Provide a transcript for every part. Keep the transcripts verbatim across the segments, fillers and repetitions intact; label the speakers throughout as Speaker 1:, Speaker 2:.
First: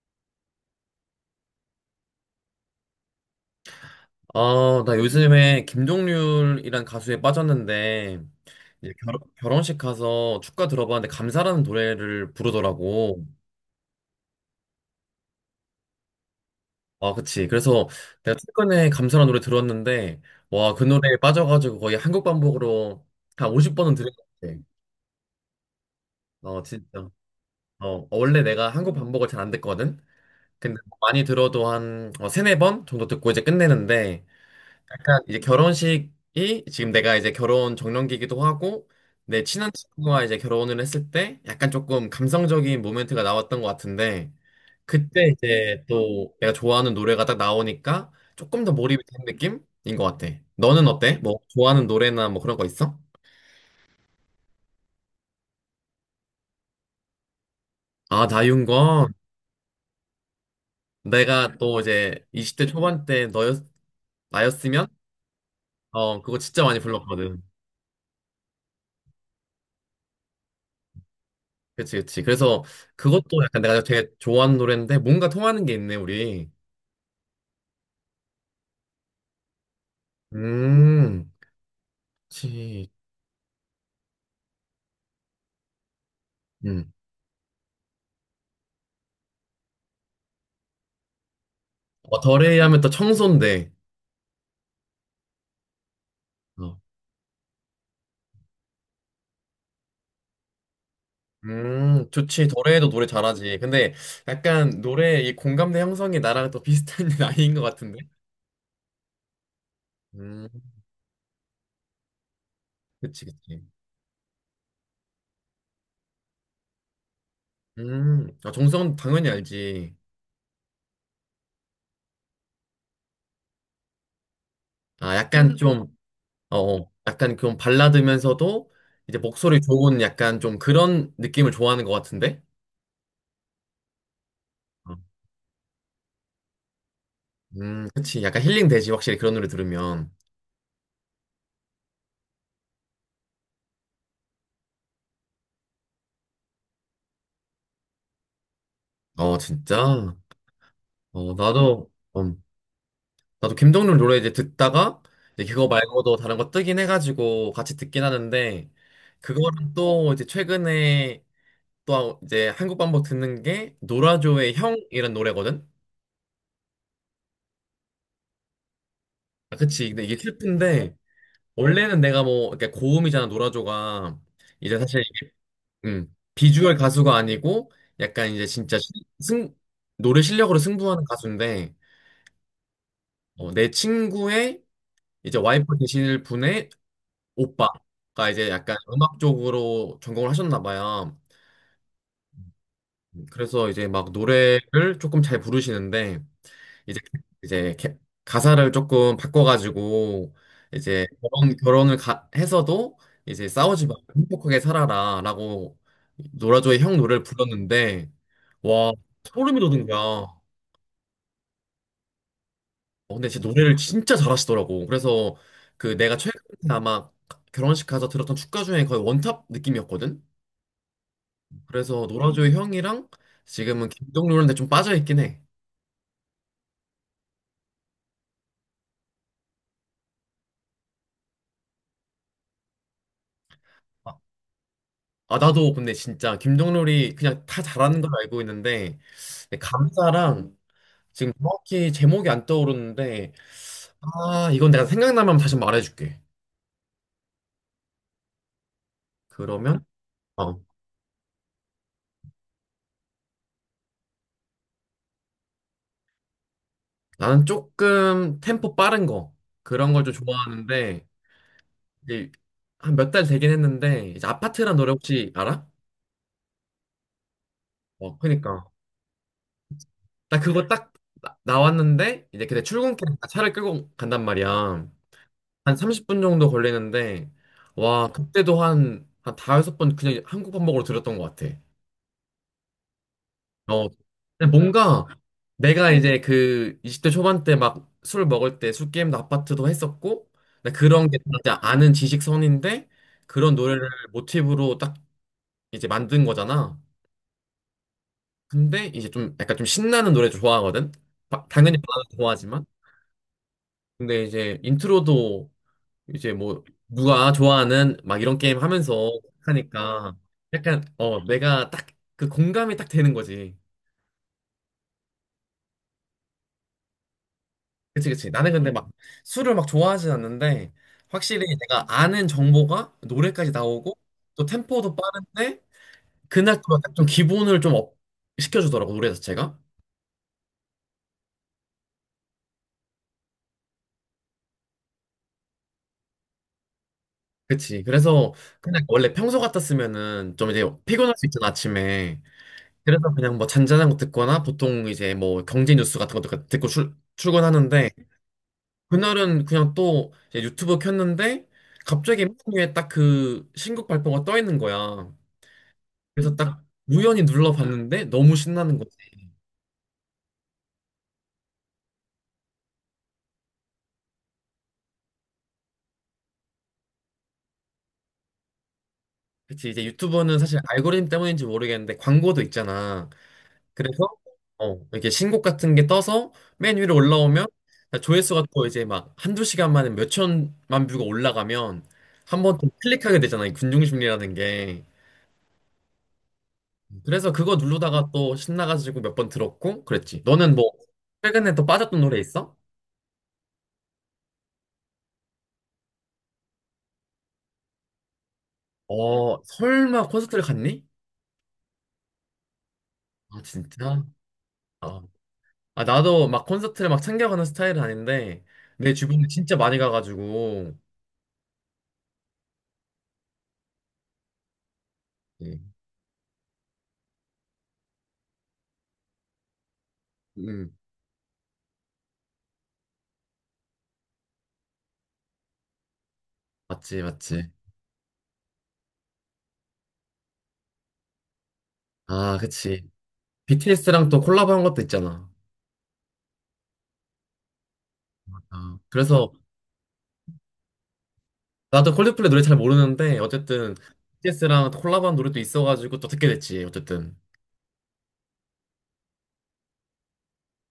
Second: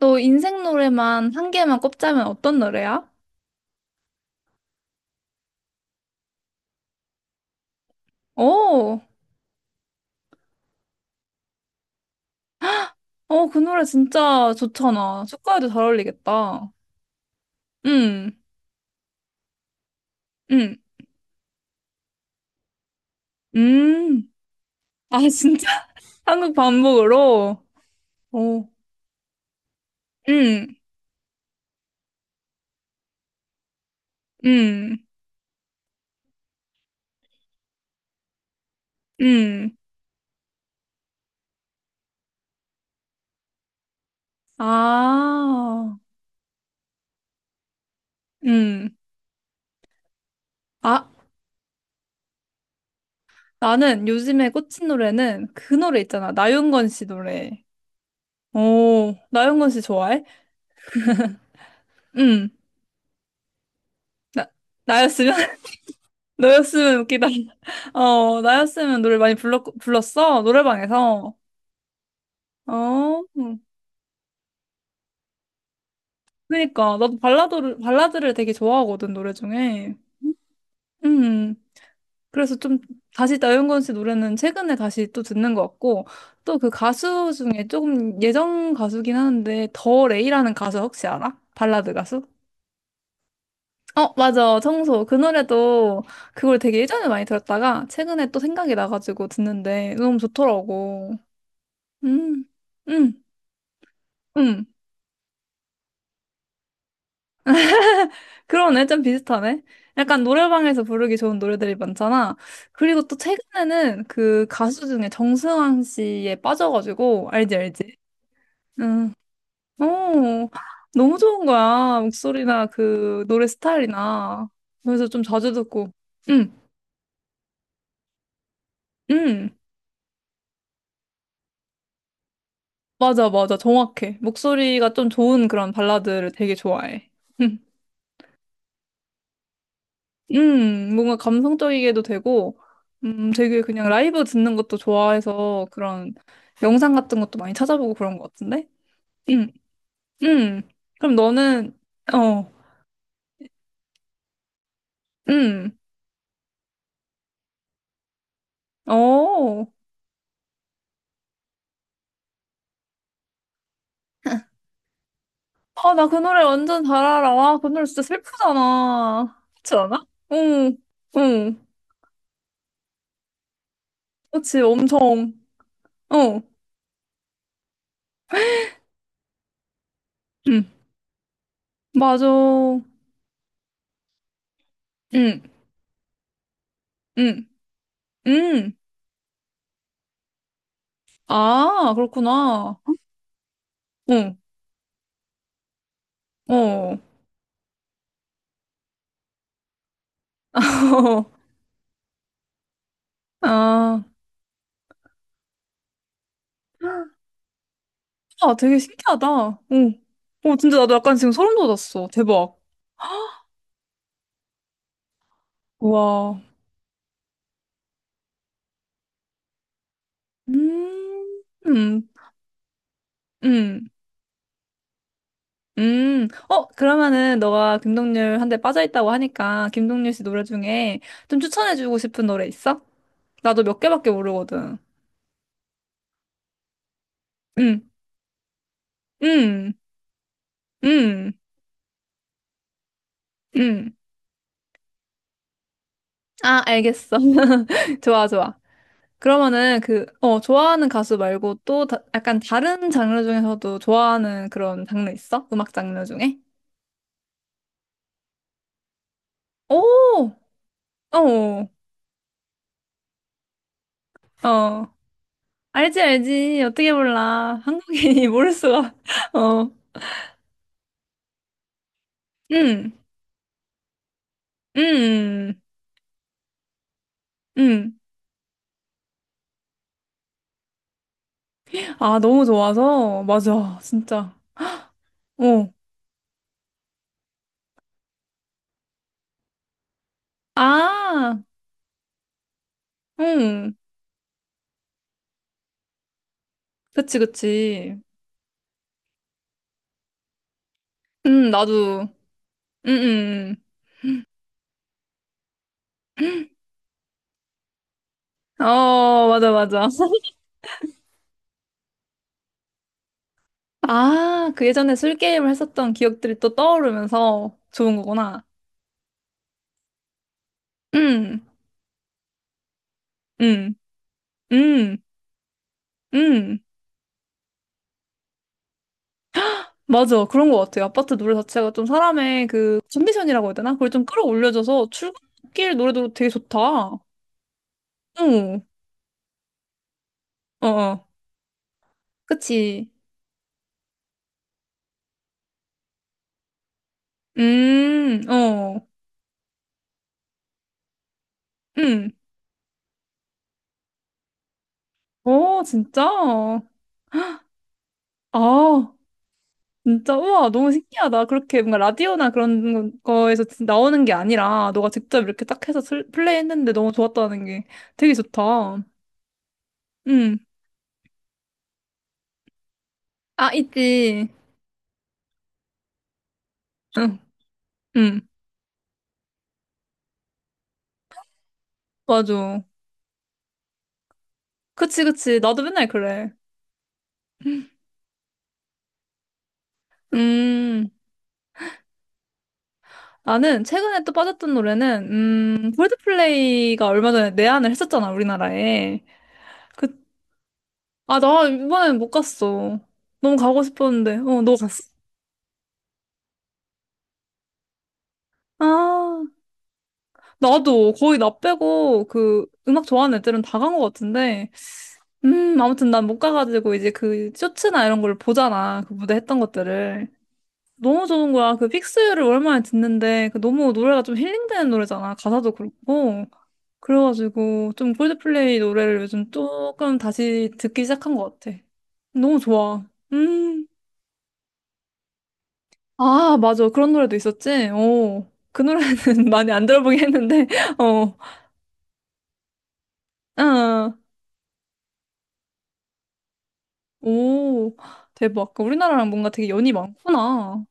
Speaker 1: 너 인생 노래만 한 개만 꼽자면 어떤 노래야?
Speaker 2: 아, 나 요즘에 김종률이란 가수에 빠졌는데, 이제
Speaker 1: 오,
Speaker 2: 결, 결혼식 가서 축가 들어봤는데, 감사라는 노래를 부르더라고.
Speaker 1: 어, 그 노래 진짜 좋잖아. 축가에도 잘 어울리겠다.
Speaker 2: 아, 그치. 그래서
Speaker 1: 음,
Speaker 2: 내가 최근에 감사라는 노래 들었는데, 와,
Speaker 1: 음,
Speaker 2: 그 노래에 빠져가지고 거의 한국 반복으로 한 오십 번은 들은 것
Speaker 1: 음.
Speaker 2: 같아.
Speaker 1: 아, 진짜? 한국
Speaker 2: 어, 진짜.
Speaker 1: 반복으로?
Speaker 2: 어, 원래
Speaker 1: 오,
Speaker 2: 내가 한국 반복을 잘 안 듣거든?
Speaker 1: 음,
Speaker 2: 근데 많이 들어도 한 어, 세네 번 정도 듣고 이제 끝내는데,
Speaker 1: 음,
Speaker 2: 약간 이제 결혼식이 지금 내가 이제 결혼 정년기이기도 하고 내 친한
Speaker 1: 음.
Speaker 2: 친구와 이제 결혼을 했을 때 약간 조금 감성적인 모멘트가 나왔던 것 같은데 그때 이제
Speaker 1: 아,
Speaker 2: 또 내가 좋아하는 노래가 딱 나오니까 조금 더
Speaker 1: 음.
Speaker 2: 몰입이 된 느낌인 것 같아. 너는
Speaker 1: 아,
Speaker 2: 어때? 뭐 좋아하는 노래나 뭐 그런 거 있어?
Speaker 1: 나는 요즘에 꽂힌 노래는 그 노래 있잖아. 나윤건 씨 노래.
Speaker 2: 아,
Speaker 1: 오,
Speaker 2: 나윤건
Speaker 1: 나윤건 씨 좋아해?
Speaker 2: 내가 또 이제
Speaker 1: 음.
Speaker 2: 이십 대 초반 때 너였
Speaker 1: 나,
Speaker 2: 나였으면
Speaker 1: 나였으면?
Speaker 2: 어 그거 진짜 많이
Speaker 1: 너였으면 웃기다.
Speaker 2: 불렀거든.
Speaker 1: 어, 나였으면 노래 많이 불렀, 불렀어? 노래방에서.
Speaker 2: 그치 그치. 그래서
Speaker 1: 어,
Speaker 2: 그것도 약간
Speaker 1: 음.
Speaker 2: 내가 되게 좋아하는 노래인데 뭔가 통하는 게 있네 우리.
Speaker 1: 그러니까. 나도 발라드를, 발라드를 되게 좋아하거든, 노래 중에.
Speaker 2: 음,
Speaker 1: 음. 그래서 좀
Speaker 2: 그치.
Speaker 1: 다시 나윤건 씨 노래는 최근에 다시 또 듣는 것 같고, 또 그
Speaker 2: 음.
Speaker 1: 가수 중에 조금 예전 가수긴 하는데, 더 레이라는 가수 혹시 알아? 발라드
Speaker 2: 어,
Speaker 1: 가수?
Speaker 2: 더레이 하면 또 청소인데.
Speaker 1: 어, 맞아. 청소. 그 노래도 그걸 되게
Speaker 2: 어.
Speaker 1: 예전에 많이 들었다가, 최근에 또 생각이 나가지고 듣는데, 너무 좋더라고.
Speaker 2: 음,
Speaker 1: 음.
Speaker 2: 좋지. 더레이도 노래
Speaker 1: 음.
Speaker 2: 잘하지. 근데
Speaker 1: 응,
Speaker 2: 약간 노래 이 공감대 형성이 나랑 또 비슷한 나이인 것 같은데.
Speaker 1: 그러네. 좀 비슷하네. 약간
Speaker 2: 음,
Speaker 1: 노래방에서 부르기 좋은 노래들이 많잖아. 그리고 또
Speaker 2: 그치, 그치.
Speaker 1: 최근에는 그 가수 중에 정승환 씨에 빠져가지고, 알지, 알지?
Speaker 2: 음, 아, 정성은
Speaker 1: 응.
Speaker 2: 당연히 알지.
Speaker 1: 오, 너무 좋은 거야. 목소리나 그 노래 스타일이나. 그래서
Speaker 2: 아,
Speaker 1: 좀
Speaker 2: 약간
Speaker 1: 자주
Speaker 2: 음.
Speaker 1: 듣고.
Speaker 2: 좀,
Speaker 1: 응,
Speaker 2: 어, 어, 약간 좀 발라드면서도 이제
Speaker 1: 응.
Speaker 2: 목소리 좋은 약간 좀 그런 느낌을 좋아하는 것 같은데.
Speaker 1: 맞아, 맞아. 정확해. 목소리가
Speaker 2: 어,
Speaker 1: 좀 좋은 그런 발라드를 되게 좋아해. 응.
Speaker 2: 음, 그치. 약간 힐링 되지. 확실히 그런 노래 들으면.
Speaker 1: 음, 뭔가 감성적이게도 되고, 음, 되게 그냥 라이브 듣는 것도 좋아해서 그런 영상 같은 것도 많이 찾아보고 그런 것 같은데?
Speaker 2: 어,
Speaker 1: 음,
Speaker 2: 진짜.
Speaker 1: 음. 그럼
Speaker 2: 어,
Speaker 1: 너는,
Speaker 2: 나도. 음.
Speaker 1: 어,
Speaker 2: 나도 김동률 노래 이제 듣다가 이제 그거 음.
Speaker 1: 음,
Speaker 2: 말고도 다른 거 뜨긴 해가지고 같이 듣긴 하는데
Speaker 1: 어.
Speaker 2: 그거랑 또 이제 최근에 또 이제 한국 반복 듣는 게 노라조의 형이란 노래거든.
Speaker 1: 아, 나 그 노래 완전 잘 알아. 와, 그 노래 진짜 슬프잖아.
Speaker 2: 아,
Speaker 1: 그렇지
Speaker 2: 그치. 근데
Speaker 1: 않아?
Speaker 2: 이게
Speaker 1: 응,
Speaker 2: 슬픈데
Speaker 1: 응.
Speaker 2: 원래는 내가 뭐 이렇게 고음이잖아 노라조가
Speaker 1: 그렇지,
Speaker 2: 이제 사실
Speaker 1: 엄청.
Speaker 2: 음,
Speaker 1: 어,
Speaker 2: 비주얼 가수가 아니고 약간 이제 진짜 시- 승 노래 실력으로
Speaker 1: 응,
Speaker 2: 승부하는 가수인데
Speaker 1: 맞아.
Speaker 2: 어, 내 친구의 이제
Speaker 1: 응,
Speaker 2: 와이프 되실 분의
Speaker 1: 응,
Speaker 2: 오빠가 이제
Speaker 1: 응.
Speaker 2: 약간 음악 쪽으로 전공을 하셨나 봐요.
Speaker 1: 아, 그렇구나.
Speaker 2: 그래서 이제 막
Speaker 1: 응,
Speaker 2: 노래를 조금 잘 부르시는데
Speaker 1: 어.
Speaker 2: 이제 이제 개- 가사를 조금 바꿔가지고 이제 결혼 결혼을 가- 해서도 이제 싸우지
Speaker 1: 아.
Speaker 2: 말고 행복하게 살아라라고 노라조의 형 노래를 불렀는데
Speaker 1: 아, 되게
Speaker 2: 와
Speaker 1: 신기하다. 어.
Speaker 2: 소름이 돋은 거야. 어,
Speaker 1: 어, 진짜 나도 약간 지금 소름 돋았어. 대박.
Speaker 2: 근데 진짜 노래를 진짜 잘하시더라고. 그래서 그 내가
Speaker 1: 우와.
Speaker 2: 최근에 아마 결혼식 가서 들었던 축가 중에 거의 원탑 느낌이었거든.
Speaker 1: 음,
Speaker 2: 그래서
Speaker 1: 음,
Speaker 2: 노라조의 형이랑
Speaker 1: 음,
Speaker 2: 지금은 김동률한테 좀 빠져있긴 해.
Speaker 1: 음. 어, 그러면은 너가 김동률 한 대 빠져있다고 하니까 김동률 씨 노래 중에 좀 추천해주고 싶은 노래 있어? 나도 몇 개밖에
Speaker 2: 아,
Speaker 1: 모르거든.
Speaker 2: 아, 나도 근데 진짜 김동률이 그냥 다
Speaker 1: 음,
Speaker 2: 잘하는 걸 알고 있는데, 근데
Speaker 1: 음,
Speaker 2: 감사랑
Speaker 1: 음,
Speaker 2: 지금 정확히 제목이 안 떠오르는데,
Speaker 1: 음.
Speaker 2: 아, 이건 내가 생각나면 다시 말해줄게.
Speaker 1: 아, 알겠어. 좋아, 좋아. 그러면은
Speaker 2: 그러면,
Speaker 1: 그, 어,
Speaker 2: 어,
Speaker 1: 좋아하는 가수 말고 또 다, 약간 다른 장르 중에서도 좋아하는 그런 장르 있어? 음악 장르 중에?
Speaker 2: 나는 조금 템포 빠른 거, 그런 걸 좀
Speaker 1: 오!
Speaker 2: 좋아하는데,
Speaker 1: 어,
Speaker 2: 이제 한 몇 달 되긴 했는데, 이제 아파트란
Speaker 1: 어.
Speaker 2: 노래 혹시 알아?
Speaker 1: 알지, 알지. 어떻게 몰라.
Speaker 2: 어,
Speaker 1: 한국인이 모를
Speaker 2: 그니까.
Speaker 1: 수가. 어.
Speaker 2: 나 그거 딱 나, 나왔는데, 이제 그때
Speaker 1: 음,
Speaker 2: 출근길에 차를 끌고 간단 말이야.
Speaker 1: 음,
Speaker 2: 한 삼십 분 정도 걸리는데,
Speaker 1: 음.
Speaker 2: 와, 그때도 한, 한 다섯 번 그냥 한국 반복으로 들었던 것 같아.
Speaker 1: 아, 너무 좋아서. 맞아,
Speaker 2: 어,
Speaker 1: 진짜.
Speaker 2: 근데 뭔가
Speaker 1: 어.
Speaker 2: 내가 이제 그 이십 대 초반 때 막 술 먹을 때 술 게임도 아파트도 했었고, 근데 그런 게
Speaker 1: 아,
Speaker 2: 진짜 아는 지식선인데, 그런
Speaker 1: 음.
Speaker 2: 노래를 모티브로 딱 이제 만든 거잖아.
Speaker 1: 그치, 그치.
Speaker 2: 근데 이제 좀 약간 좀 신나는 노래 좋아하거든? 바-
Speaker 1: 응
Speaker 2: 당연히
Speaker 1: 나도.
Speaker 2: 바라도 좋아하지만.
Speaker 1: 음, 음.
Speaker 2: 근데 이제 인트로도 이제 뭐 누가 좋아하는 막 이런 게임
Speaker 1: 음.
Speaker 2: 하면서
Speaker 1: 어, 맞아, 맞아.
Speaker 2: 하니까 약간 어 내가 딱 그 공감이 딱 되는 거지.
Speaker 1: 아, 그 예전에 술게임을 했었던 기억들이 또 떠오르면서 좋은
Speaker 2: 그치 그치.
Speaker 1: 거구나.
Speaker 2: 나는 근데 막 술을 막 좋아하진 않는데
Speaker 1: 음,
Speaker 2: 확실히 내가 아는 정보가 노래까지
Speaker 1: 음,
Speaker 2: 나오고 또 템포도
Speaker 1: 음,
Speaker 2: 빠른데 그날
Speaker 1: 음.
Speaker 2: 또 약간 좀 기분을 좀 업 시켜주더라고 노래 자체가.
Speaker 1: 맞아. 그런 것 같아요. 아파트 노래 자체가 좀 사람의 그 컨디션이라고 해야 되나? 그걸 좀 끌어올려줘서 출근길 노래도 되게 좋다. 어,
Speaker 2: 그치. 그래서 그냥 원래 평소 같았으면은 좀 이제
Speaker 1: 어, 어.
Speaker 2: 피곤할 수 있잖아 아침에.
Speaker 1: 그치.
Speaker 2: 그래서 그냥 뭐 잔잔한 거 듣거나 보통 이제 뭐 경제 뉴스 같은 것도 듣고 출, 출근하는데
Speaker 1: 음, 어,
Speaker 2: 그날은 그냥 또 이제 유튜브 켰는데
Speaker 1: 음.
Speaker 2: 갑자기 맨 위에 딱 그 신곡 발표가 떠 있는 거야.
Speaker 1: 어, 진짜?
Speaker 2: 그래서 딱 우연히 눌러봤는데 너무 신나는
Speaker 1: 아,
Speaker 2: 거지.
Speaker 1: 진짜. 우와, 너무 신기하다. 그렇게 뭔가 라디오나 그런 거에서 진- 나오는 게 아니라 너가 직접 이렇게 딱 해서 슬- 플레이했는데 너무 좋았다는 게 되게 좋다.
Speaker 2: 그치 이제
Speaker 1: 음.
Speaker 2: 유튜브는 사실 알고리즘 때문인지 모르겠는데 광고도 있잖아.
Speaker 1: 아,
Speaker 2: 그래서
Speaker 1: 있지.
Speaker 2: 어 이렇게 신곡 같은 게 떠서 맨 위로
Speaker 1: 응,
Speaker 2: 올라오면
Speaker 1: 응.
Speaker 2: 조회수가 또 이제 막 한두 시간 만에 몇 천만 뷰가 올라가면 한 번
Speaker 1: 맞아.
Speaker 2: 또 클릭하게 되잖아. 이 군중심리라는 게.
Speaker 1: 그치, 그치. 나도 맨날 그래.
Speaker 2: 그래서 그거 누르다가 또 신나가지고 몇 번 들었고 그랬지. 너는 뭐
Speaker 1: 음.
Speaker 2: 최근에 또 빠졌던 노래 있어?
Speaker 1: 나는 최근에 또 빠졌던 노래는 음 콜드플레이가 얼마 전에 내한을 했었잖아 우리나라에.
Speaker 2: 어,
Speaker 1: 그
Speaker 2: 설마 콘서트를 갔니?
Speaker 1: 아 나 이번엔 못 갔어. 너무
Speaker 2: 아,
Speaker 1: 가고
Speaker 2: 진짜?
Speaker 1: 싶었는데 어 너 갔어?
Speaker 2: 아, 아, 나도 막 콘서트를 막 챙겨가는 스타일은 아닌데 내
Speaker 1: 아,
Speaker 2: 주변에 진짜 많이 가가지고
Speaker 1: 나도 거의 나 빼고 그 음악 좋아하는 애들은 다 간 것 같은데
Speaker 2: 네.
Speaker 1: 음 아무튼 난 못 가가지고 이제 그 쇼츠나 이런 걸 보잖아 그 무대 했던 것들을.
Speaker 2: 음,
Speaker 1: 너무 좋은 거야 그 픽스유를 오랜만에 듣는데 그 너무 노래가 좀 힐링되는 노래잖아 가사도 그렇고.
Speaker 2: 맞지, 맞지.
Speaker 1: 그래가지고 좀 콜드플레이 노래를 요즘 조금 다시 듣기 시작한 것 같아.
Speaker 2: 아,
Speaker 1: 너무 좋아.
Speaker 2: 그치.
Speaker 1: 음.
Speaker 2: 비티에스랑 또 콜라보 한 것도 있잖아.
Speaker 1: 아, 맞아. 그런 노래도 있었지? 어. 그
Speaker 2: 아,
Speaker 1: 노래는
Speaker 2: 그래서
Speaker 1: 많이 안 들어보긴 했는데, 어.
Speaker 2: 나도 콜드플레이 노래 잘 모르는데 어쨌든
Speaker 1: 아,
Speaker 2: 비티에스랑 콜라보한 노래도 있어가지고 또 듣게 됐지, 어쨌든.
Speaker 1: 오. 대박. 그러니까 우리나라랑 뭔가 되게 연이 많구나. 어,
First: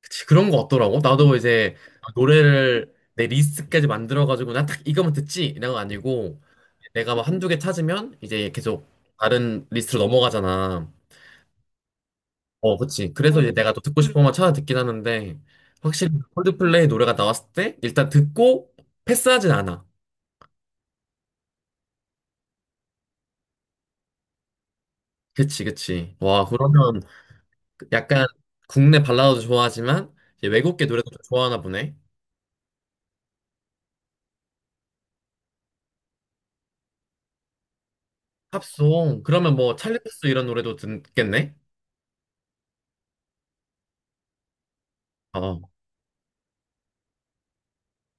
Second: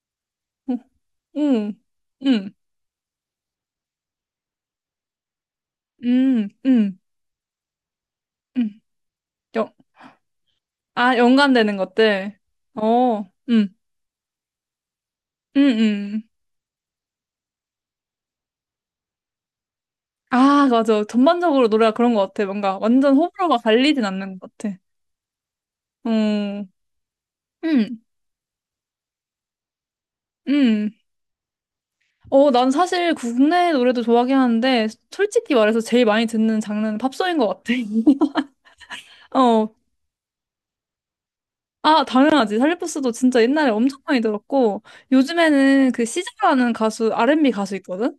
Speaker 2: 그치, 그런 거
Speaker 1: 응,
Speaker 2: 없더라고. 나도 이제
Speaker 1: 응, 응,
Speaker 2: 노래를 내 리스트까지 만들어가지고 나 딱 이거만 듣지? 이런 거 아니고
Speaker 1: 응, 응.
Speaker 2: 내가 막 한두 개 찾으면 이제
Speaker 1: 응.
Speaker 2: 계속 다른
Speaker 1: 연,
Speaker 2: 리스트로 넘어가잖아.
Speaker 1: 아, 연관되는 것들.
Speaker 2: 어, 그치.
Speaker 1: 어,
Speaker 2: 그래서 이제 내가
Speaker 1: 응,
Speaker 2: 또 듣고 싶은 것만 찾아 듣긴 하는데
Speaker 1: 응,
Speaker 2: 확실히
Speaker 1: 응.
Speaker 2: 콜드플레이 노래가 나왔을 때 일단 듣고 패스하진 않아.
Speaker 1: 아, 맞아. 전반적으로 노래가 그런 것 같아. 뭔가 완전 호불호가 갈리진 않는 것 같아.
Speaker 2: 그치, 그치. 와,
Speaker 1: 음,
Speaker 2: 그러면
Speaker 1: 음,
Speaker 2: 약간 국내 발라드도 좋아하지만 이제 외국계
Speaker 1: 음.
Speaker 2: 노래도 좀 좋아하나 보네.
Speaker 1: 어, 난 사실 국내 노래도 좋아하긴 하는데, 솔직히 말해서 제일 많이 듣는 장르는 팝송인 것 같아.
Speaker 2: 팝송. 그러면
Speaker 1: 어,
Speaker 2: 뭐 찰리 푸스 이런 노래도 듣겠네?
Speaker 1: 아, 당연하지. 살리포스도 진짜 옛날에 엄청 많이 들었고,
Speaker 2: 어,
Speaker 1: 요즘에는 그 시저라는 가수, 알앤비 가수 있거든?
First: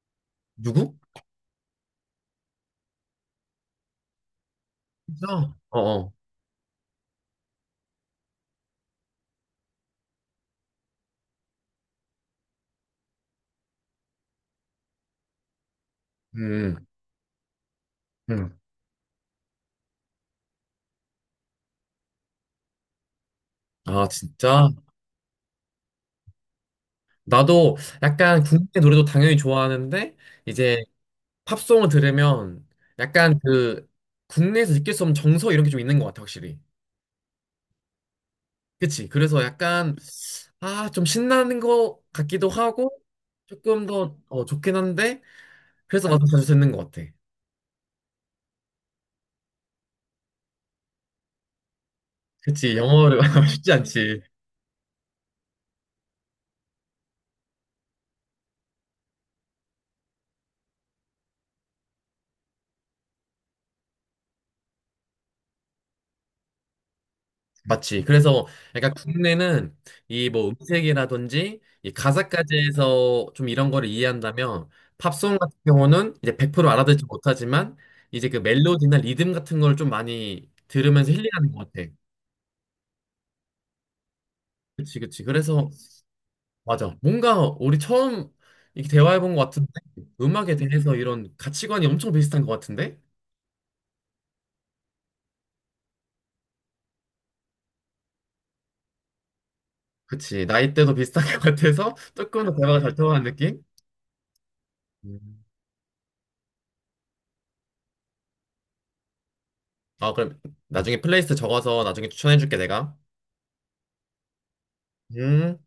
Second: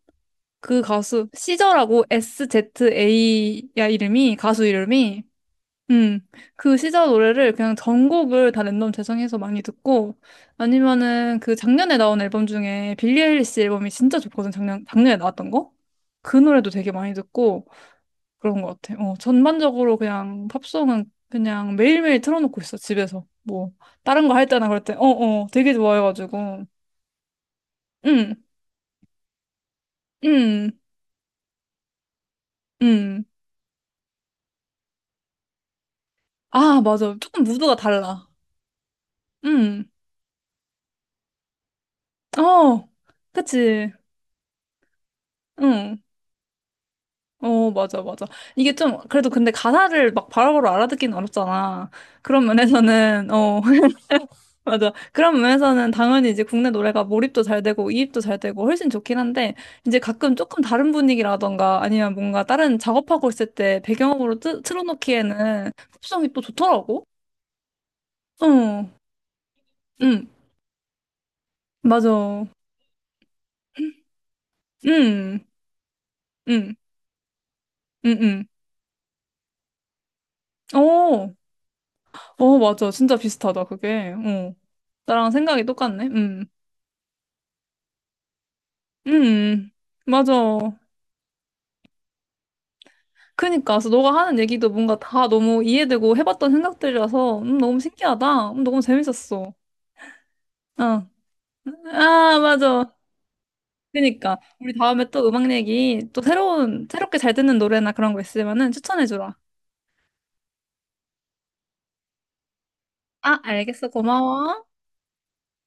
Speaker 1: 그
Speaker 2: 누구?
Speaker 1: 가수, 시저라고 시저야 이름이, 가수 이름이.
Speaker 2: 진짜? 어어.
Speaker 1: 음, 그 시절 노래를 그냥 전곡을 다 랜덤 재생해서 많이 듣고, 아니면은 그 작년에 나온 앨범 중에 빌리 아일리시 앨범이 진짜 좋거든, 작년, 작년에 나왔던 거? 그 노래도
Speaker 2: 음,
Speaker 1: 되게 많이 듣고,
Speaker 2: 음.
Speaker 1: 그런 것 같아. 어, 전반적으로 그냥 팝송은 그냥 매일매일 틀어놓고 있어, 집에서. 뭐,
Speaker 2: 아,
Speaker 1: 다른 거 할 때나
Speaker 2: 진짜?
Speaker 1: 그럴 때, 어, 어, 되게 좋아해가지고.
Speaker 2: 나도
Speaker 1: 음,
Speaker 2: 약간 국내 노래도 당연히 좋아하는데,
Speaker 1: 음,
Speaker 2: 이제 팝송을 들으면
Speaker 1: 음.
Speaker 2: 약간 그 국내에서 느낄 수 없는 정서 이런 게 좀 있는 것 같아, 확실히.
Speaker 1: 아, 맞아. 조금 무드가 달라.
Speaker 2: 그치? 그래서
Speaker 1: 음,
Speaker 2: 약간, 아, 좀 신나는 것 같기도
Speaker 1: 어,
Speaker 2: 하고, 조금
Speaker 1: 그치.
Speaker 2: 더 어, 좋긴 한데,
Speaker 1: 응.
Speaker 2: 그래서 나도 자주 듣는 것 같아.
Speaker 1: 어, 맞아, 맞아. 이게 좀, 그래도 근데 가사를 막 바로바로 알아듣기는 어렵잖아. 그런
Speaker 2: 그치? 영어를
Speaker 1: 면에서는, 어,
Speaker 2: 쉽지 않지.
Speaker 1: 맞아. 그런 면에서는 당연히 이제 국내 노래가 몰입도 잘 되고, 이입도 잘 되고, 훨씬 좋긴 한데, 이제 가끔 조금 다른 분위기라던가, 아니면 뭔가 다른 작업하고 있을 때 배경음으로 틀, 틀어놓기에는 흡성이 또 좋더라고?
Speaker 2: 맞지. 그래서
Speaker 1: 어,
Speaker 2: 약간 국내는
Speaker 1: 응,
Speaker 2: 이 뭐 음색이라든지 이
Speaker 1: 맞아.
Speaker 2: 가사까지 해서 좀 이런 거를 이해한다면 팝송
Speaker 1: 응,
Speaker 2: 같은 경우는 이제 백 프로
Speaker 1: 응,
Speaker 2: 알아듣지 못하지만 이제 그
Speaker 1: 응,
Speaker 2: 멜로디나 리듬 같은 걸 좀 많이
Speaker 1: 응.
Speaker 2: 들으면서
Speaker 1: 어,
Speaker 2: 힐링하는 것 같아.
Speaker 1: 어, 맞아. 진짜 비슷하다, 그게. 어.
Speaker 2: 그치, 그치.
Speaker 1: 나랑 생각이
Speaker 2: 그래서
Speaker 1: 똑같네. 응.
Speaker 2: 맞아. 뭔가 우리 처음 이렇게
Speaker 1: 음,
Speaker 2: 대화해 본 것 같은데
Speaker 1: 음.
Speaker 2: 음악에
Speaker 1: 맞아.
Speaker 2: 대해서 이런 가치관이 엄청 비슷한 것 같은데?
Speaker 1: 그니까, 그래서 너가 하는 얘기도 뭔가 다 너무 이해되고 해봤던 생각들이라서, 음, 너무 신기하다. 음, 너무 재밌었어.
Speaker 2: 그치. 나이대도
Speaker 1: 어.
Speaker 2: 비슷한 것 같아서
Speaker 1: 아,
Speaker 2: 조금 더 대화가
Speaker 1: 맞아.
Speaker 2: 잘 통하는 느낌?
Speaker 1: 그니까. 우리 다음에 또
Speaker 2: 음.
Speaker 1: 음악 얘기, 또 새로운, 새롭게 잘 듣는 노래나 그런 거 있으면은 추천해주라.
Speaker 2: 아, 그럼 나중에 플레이리스트 적어서 나중에 추천해줄게, 내가.
Speaker 1: 아, 알겠어. 고마워.
Speaker 2: 음.